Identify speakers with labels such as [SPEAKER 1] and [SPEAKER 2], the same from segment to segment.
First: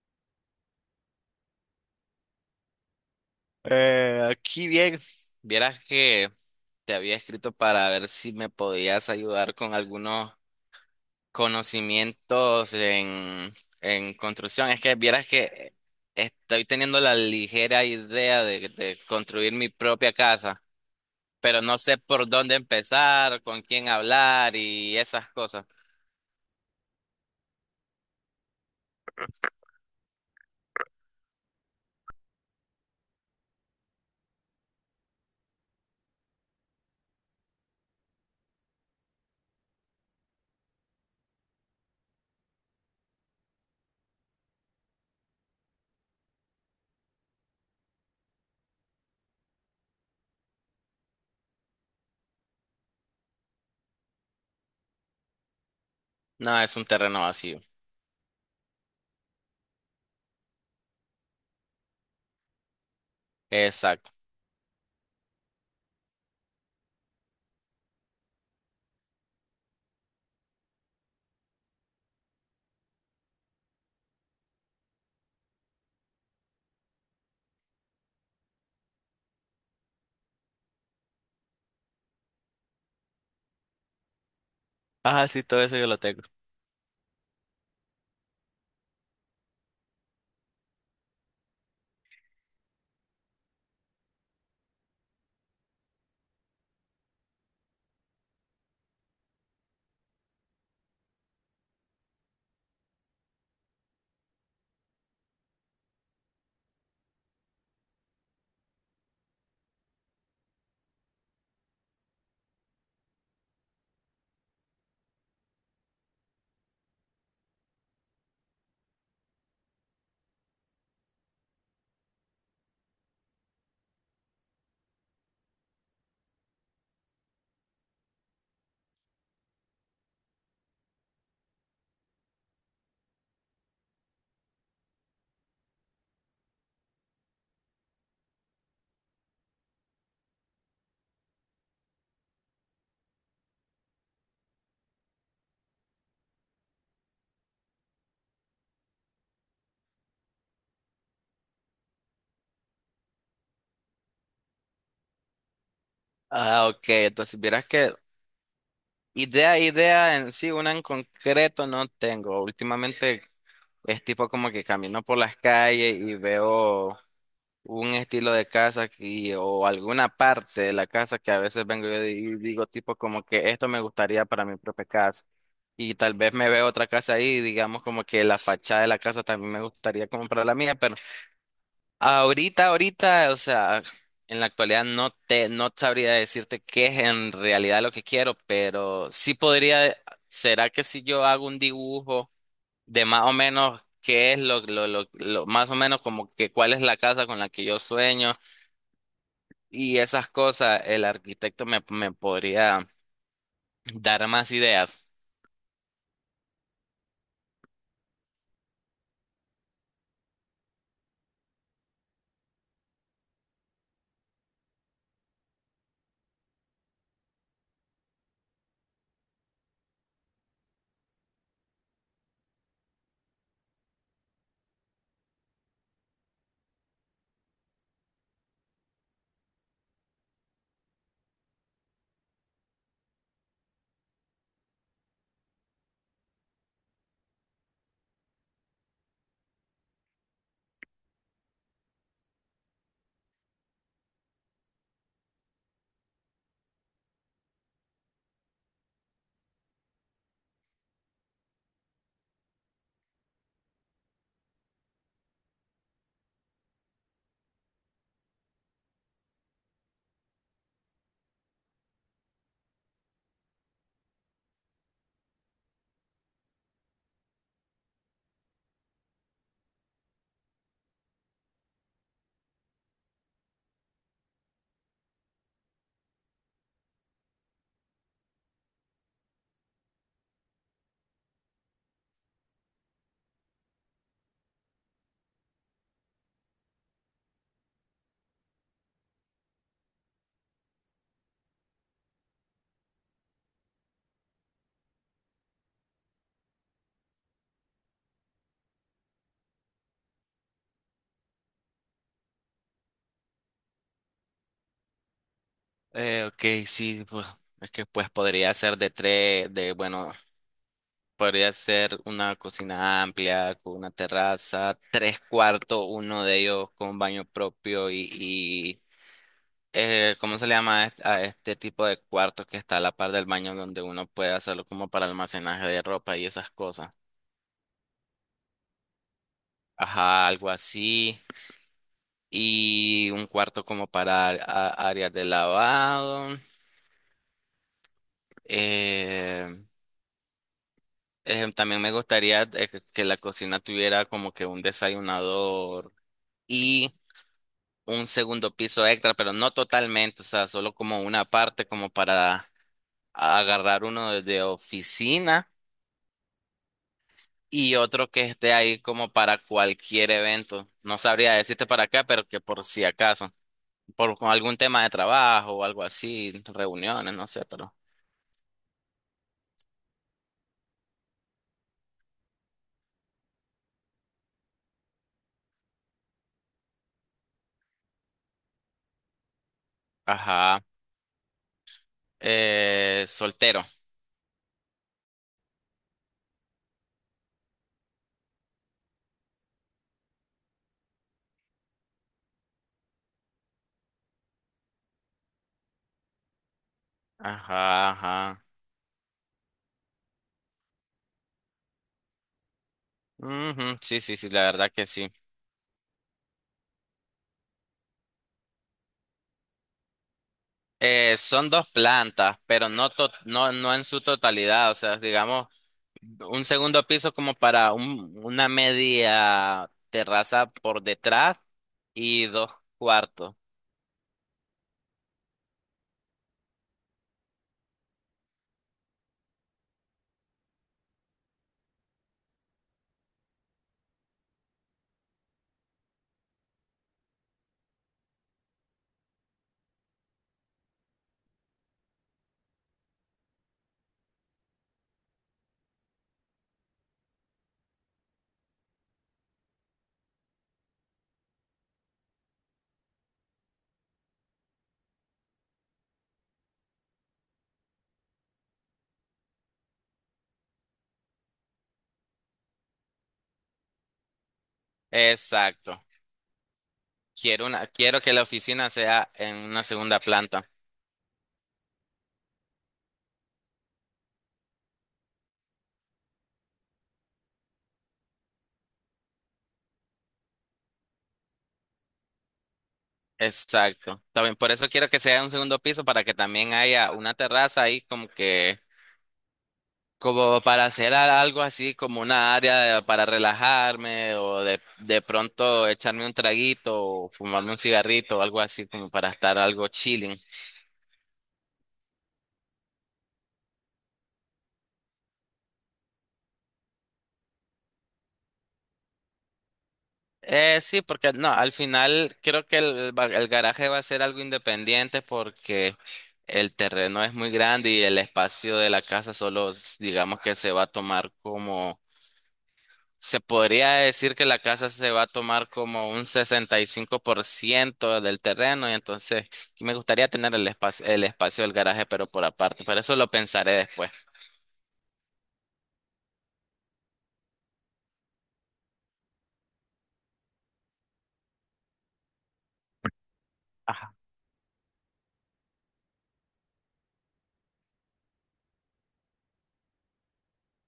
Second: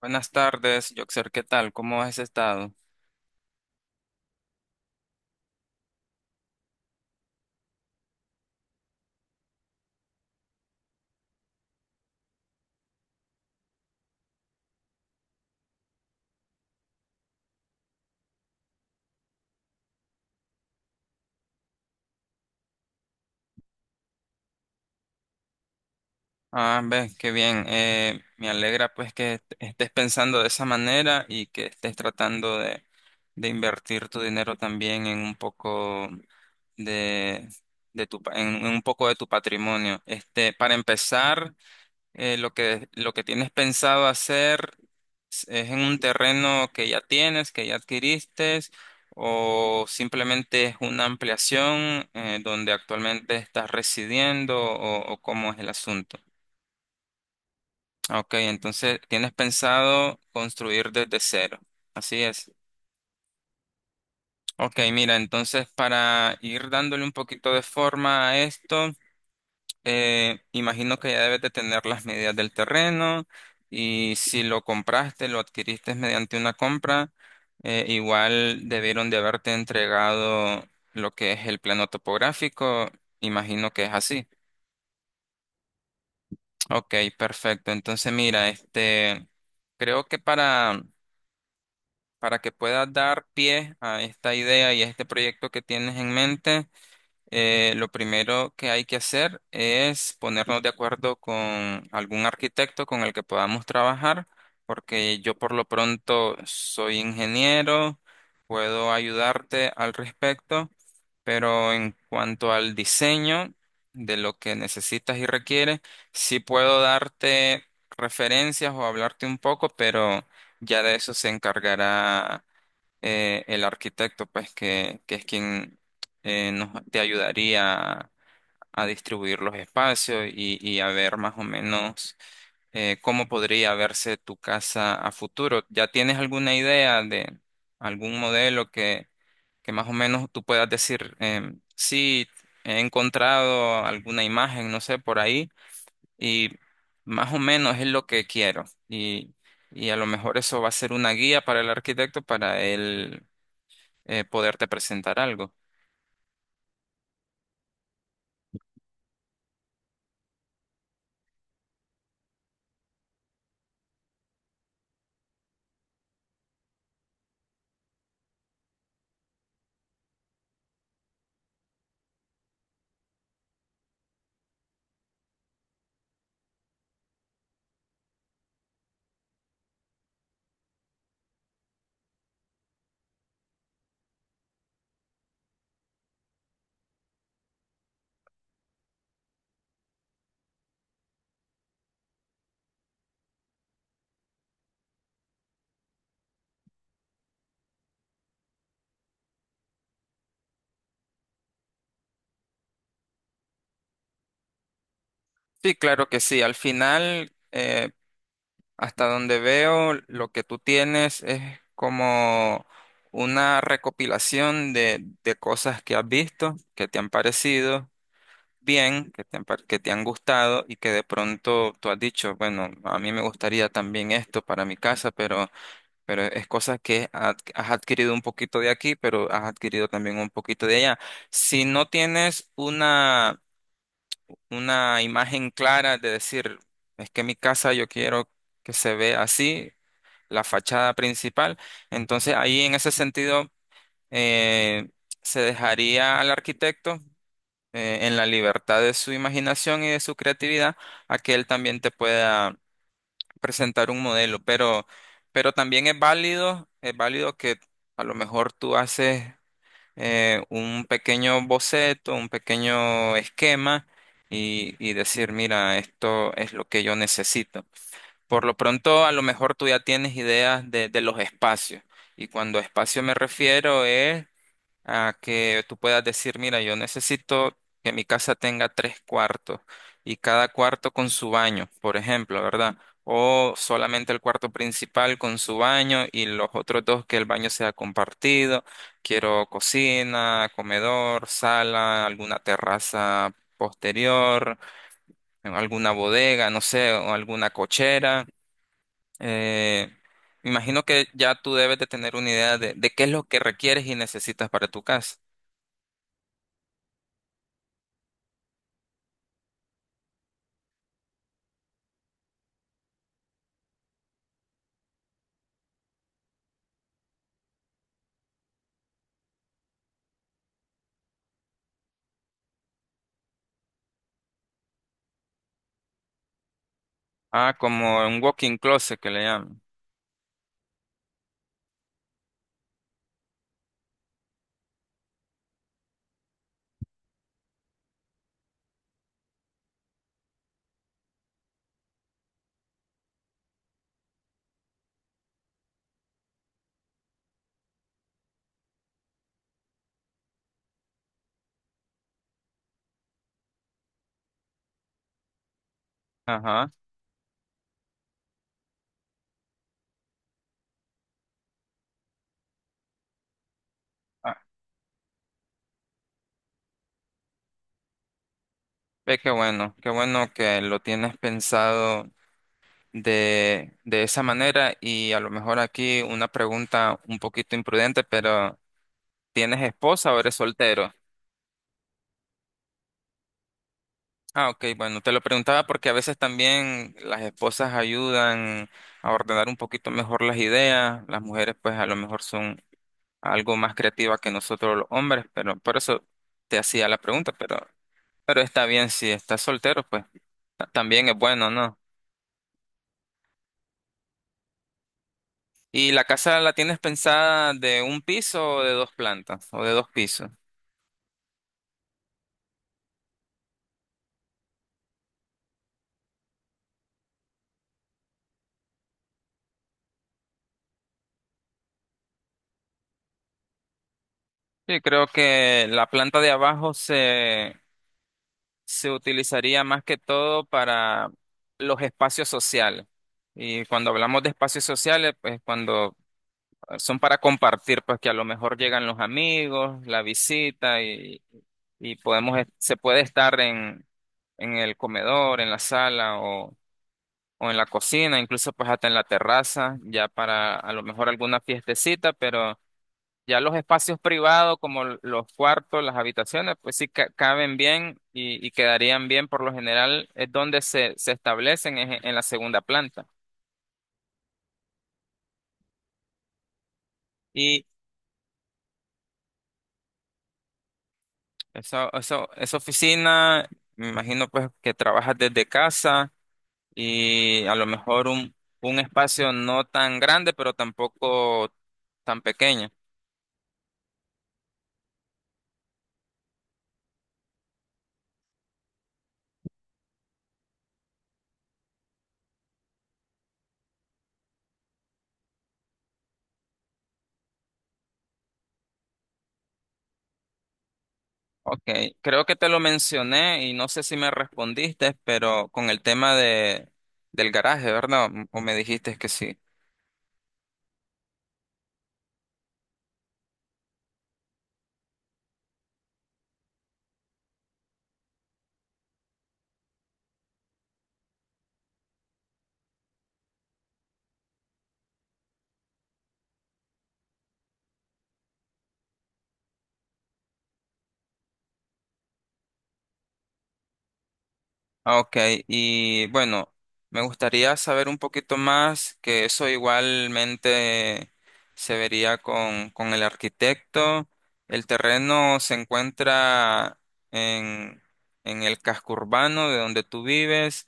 [SPEAKER 1] Buenas tardes, Joxer, ¿qué tal? ¿Cómo has estado?
[SPEAKER 2] Aquí bien, vieras que te había escrito para ver si me podías ayudar con algunos conocimientos en construcción. Es que vieras que estoy teniendo la ligera idea de construir mi propia casa, pero no sé por dónde empezar, con quién hablar y esas cosas.
[SPEAKER 1] Ah, ves, qué bien. Me alegra pues que estés pensando de esa manera y que estés tratando de invertir tu dinero también en un poco de, de tu, en un poco de tu patrimonio. Este, para empezar, lo lo que tienes pensado hacer es en un terreno que ya tienes, que ya adquiriste, o simplemente es una ampliación donde actualmente estás residiendo o cómo es el asunto.
[SPEAKER 2] No, es un terreno vacío.
[SPEAKER 1] Ah, ok, entonces tienes pensado construir desde cero. Así es.
[SPEAKER 2] Exacto.
[SPEAKER 1] Ok, mira, entonces para ir dándole un poquito de forma a esto. Imagino que ya debes de tener las medidas del terreno y si lo compraste, lo adquiriste mediante una compra, igual debieron de haberte entregado lo que es el plano topográfico. Imagino que es así.
[SPEAKER 2] Ah, sí, todo eso yo lo tengo.
[SPEAKER 1] Ok, perfecto. Entonces, mira, este, creo que para que puedas dar pie a esta idea y a este proyecto que tienes en mente, lo primero que hay que hacer es ponernos de acuerdo con algún arquitecto con el que podamos trabajar, porque yo por lo pronto soy ingeniero, puedo ayudarte al respecto, pero en cuanto al diseño de lo que necesitas y requieres, sí puedo darte referencias o hablarte un poco, pero ya de eso se encargará el arquitecto, pues, que es quien te ayudaría distribuir los espacios y a ver más o menos cómo podría verse tu casa a futuro. ¿Ya tienes alguna idea de algún modelo que más o menos tú puedas decir, sí, he encontrado alguna imagen, no sé, por ahí, y más o menos es lo que quiero? Y a lo mejor eso va a ser una guía para el arquitecto para él poderte presentar algo.
[SPEAKER 2] Ah, ok. Entonces, vieras que idea en sí, una en concreto no tengo. Últimamente es tipo como que camino por las calles y veo un estilo de casa aquí o alguna parte de la casa que a veces vengo yo y digo tipo como que esto me gustaría para mi propia casa. Y tal vez me veo otra casa ahí, digamos como que la fachada de la casa también me gustaría como para la mía, pero ahorita, o sea, en la actualidad no sabría decirte qué es en realidad lo que quiero, pero sí podría, ¿será que si yo hago un dibujo de más o menos qué es más o menos como que cuál es la casa con la que yo sueño y esas cosas, el arquitecto me podría dar más ideas?
[SPEAKER 1] Sí, claro que sí. Al final, hasta donde veo, lo que tú tienes es como una recopilación de cosas que has visto, que te han parecido bien, que te han, que te han gustado y que de pronto tú has dicho, bueno, a mí me gustaría también esto para mi casa, pero es cosas que has adquirido un poquito de aquí, pero has adquirido también un poquito de allá. Si no tienes una imagen clara de decir, es que mi casa yo quiero que se vea así, la fachada principal. Entonces ahí en ese sentido eh, se dejaría al arquitecto en la libertad de su imaginación y de su creatividad a que él también te pueda presentar un modelo, pero también es válido que a lo mejor tú haces un pequeño boceto, un pequeño esquema y decir, mira, esto es lo que yo necesito. Por lo pronto, a lo mejor tú ya tienes ideas de los espacios. Y cuando espacio me refiero es a que tú puedas decir, mira, yo necesito que mi casa tenga tres cuartos y cada cuarto con su baño, por ejemplo, ¿verdad? O solamente el cuarto principal con su baño y los otros dos que el baño sea compartido. Quiero cocina, comedor, sala, alguna terraza posterior, alguna bodega, no sé, o alguna cochera. Eh, Me imagino que ya tú debes de tener una idea de qué es lo que requieres y necesitas para tu casa.
[SPEAKER 2] Ok, sí, pues, es que pues podría ser de tres, de bueno. Podría ser una cocina amplia con una terraza, tres cuartos, uno de ellos con baño propio y ¿cómo se le llama a a este tipo de cuartos que está a la par del baño donde uno puede hacerlo como para almacenaje de ropa y esas cosas?
[SPEAKER 1] Ah, como un walking closet que le llaman.
[SPEAKER 2] Ajá, algo así. Y un cuarto como para áreas de lavado. Eh, También me gustaría que la cocina tuviera como que un desayunador. Y un segundo piso extra, pero no totalmente, o sea, solo como una parte como para agarrar uno de oficina
[SPEAKER 1] Ajá.
[SPEAKER 2] y otro que esté ahí como para cualquier evento. No sabría decirte para acá, pero que por si acaso, por con
[SPEAKER 1] Ah,
[SPEAKER 2] algún tema de trabajo o algo así, reuniones, no sé, pero.
[SPEAKER 1] ve qué bueno que lo tienes pensado de esa manera y a lo mejor aquí una pregunta un poquito imprudente, pero ¿tienes esposa o eres
[SPEAKER 2] Ajá.
[SPEAKER 1] soltero?
[SPEAKER 2] Soltero.
[SPEAKER 1] Ah, ok, bueno, te lo preguntaba porque a veces también las esposas ayudan a ordenar un poquito mejor las ideas, las mujeres pues a lo mejor son algo más creativas que nosotros los hombres, pero por eso te hacía la pregunta,
[SPEAKER 2] Ajá,
[SPEAKER 1] pero
[SPEAKER 2] ajá.
[SPEAKER 1] está bien si estás soltero, pues. También es bueno, ¿no?
[SPEAKER 2] Ujú, sí, sí, sí, la verdad que sí.
[SPEAKER 1] ¿Y la casa la tienes pensada de un piso o de dos plantas o de dos pisos?
[SPEAKER 2] Son dos plantas, pero no, no, no en su totalidad, o sea, digamos. Un segundo piso como para una media terraza por detrás y dos cuartos.
[SPEAKER 1] Sí, creo que la planta de abajo se utilizaría más que todo para los espacios sociales. Y cuando hablamos de espacios sociales, pues cuando son para compartir, pues que a lo mejor llegan los amigos, la visita y podemos, se puede estar en el comedor, en la sala o en la cocina, incluso pues hasta en la terraza, ya para a lo mejor alguna fiestecita, pero ya los espacios privados como los cuartos, las habitaciones, pues sí caben bien y quedarían bien por lo general, es donde se establecen es en la segunda planta.
[SPEAKER 2] Exacto.
[SPEAKER 1] Y
[SPEAKER 2] Quiero que la oficina sea en una segunda planta.
[SPEAKER 1] eso, esa oficina, me imagino pues que trabajas desde casa y a lo mejor un espacio no tan grande, pero tampoco tan pequeño.
[SPEAKER 2] Exacto. También por eso quiero que sea un segundo piso para que también haya una terraza ahí como para hacer algo así como una área para relajarme de pronto echarme un traguito o fumarme un cigarrito o algo así como para estar algo chilling.
[SPEAKER 1] Ok, creo que te lo mencioné y no sé si me respondiste, pero con el tema del garaje, ¿verdad? O me dijiste que sí.
[SPEAKER 2] Sí, porque no, al final creo que el garaje va a ser algo independiente porque el terreno es muy grande y el espacio de la casa solo, digamos que se va a tomar como, se podría decir que la casa se va a tomar como un 65% del terreno y entonces sí me gustaría tener el espacio del garaje, pero por aparte, pero eso lo pensaré después.
[SPEAKER 1] Ah, ok, y bueno, me gustaría saber un poquito más, que eso igualmente se vería con el arquitecto. El terreno se encuentra en, en el casco urbano de donde tú vives.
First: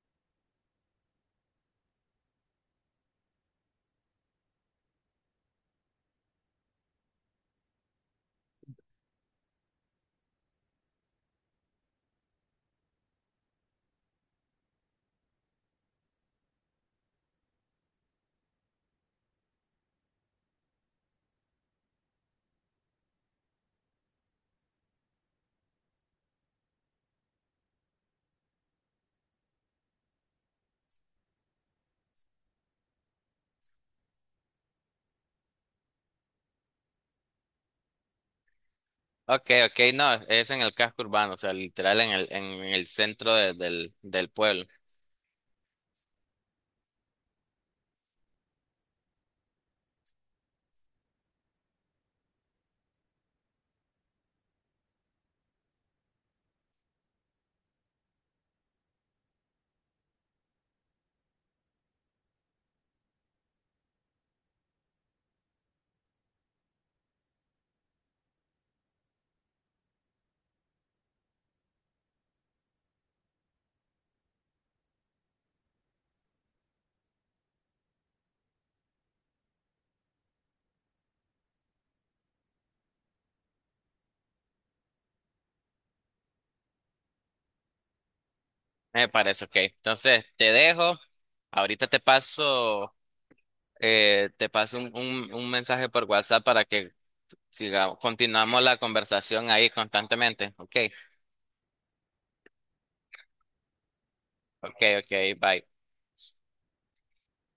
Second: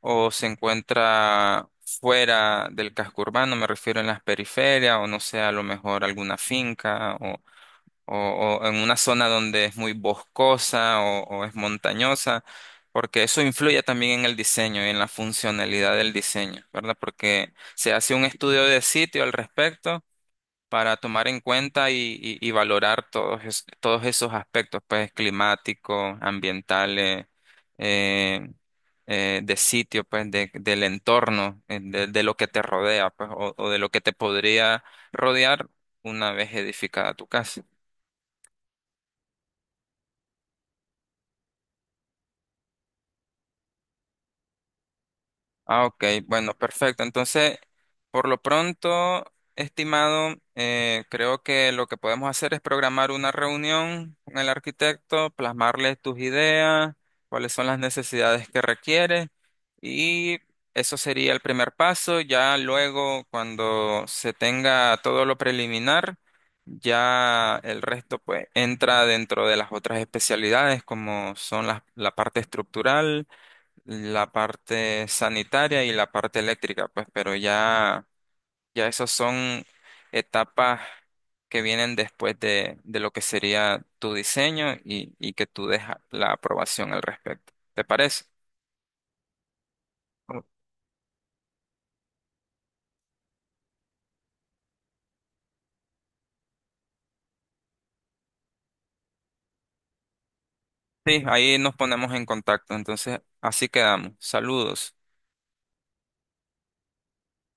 [SPEAKER 1] O se encuentra fuera del casco urbano, me refiero en las periferias, o no sé, a lo mejor alguna finca, o en una zona donde es muy boscosa o es montañosa, porque eso influye también en el diseño y en la funcionalidad del diseño, ¿verdad? Porque se hace un estudio de sitio al respecto para tomar en cuenta y valorar todos, todos esos aspectos, pues climáticos, ambientales, eh, de sitio, pues del entorno, de lo que te rodea, pues, o de lo que te podría rodear una vez edificada tu casa.
[SPEAKER 2] Ok, ok, no, es en el casco urbano, o sea, literal en en el centro del pueblo.
[SPEAKER 1] Ah, ok, bueno, perfecto. Entonces, por lo pronto, estimado, creo que lo que podemos hacer es programar una reunión con el arquitecto, plasmarle tus ideas, cuáles son las necesidades que requiere y eso sería el primer paso. Ya luego, cuando se tenga todo lo preliminar, ya el resto pues entra dentro de las otras especialidades como son la parte estructural, la parte sanitaria y la parte eléctrica, pues, pero ya, ya esas son etapas que vienen después de lo que sería tu diseño y que tú dejas la aprobación al respecto. ¿Te parece?
[SPEAKER 2] Me parece, ok. Entonces, te dejo. Ahorita te paso un mensaje por WhatsApp para que sigamos, continuamos la conversación ahí constantemente. Ok,
[SPEAKER 1] Sí, ahí nos ponemos en contacto. Entonces, así quedamos.
[SPEAKER 2] ok,
[SPEAKER 1] Saludos.
[SPEAKER 2] ok, bye.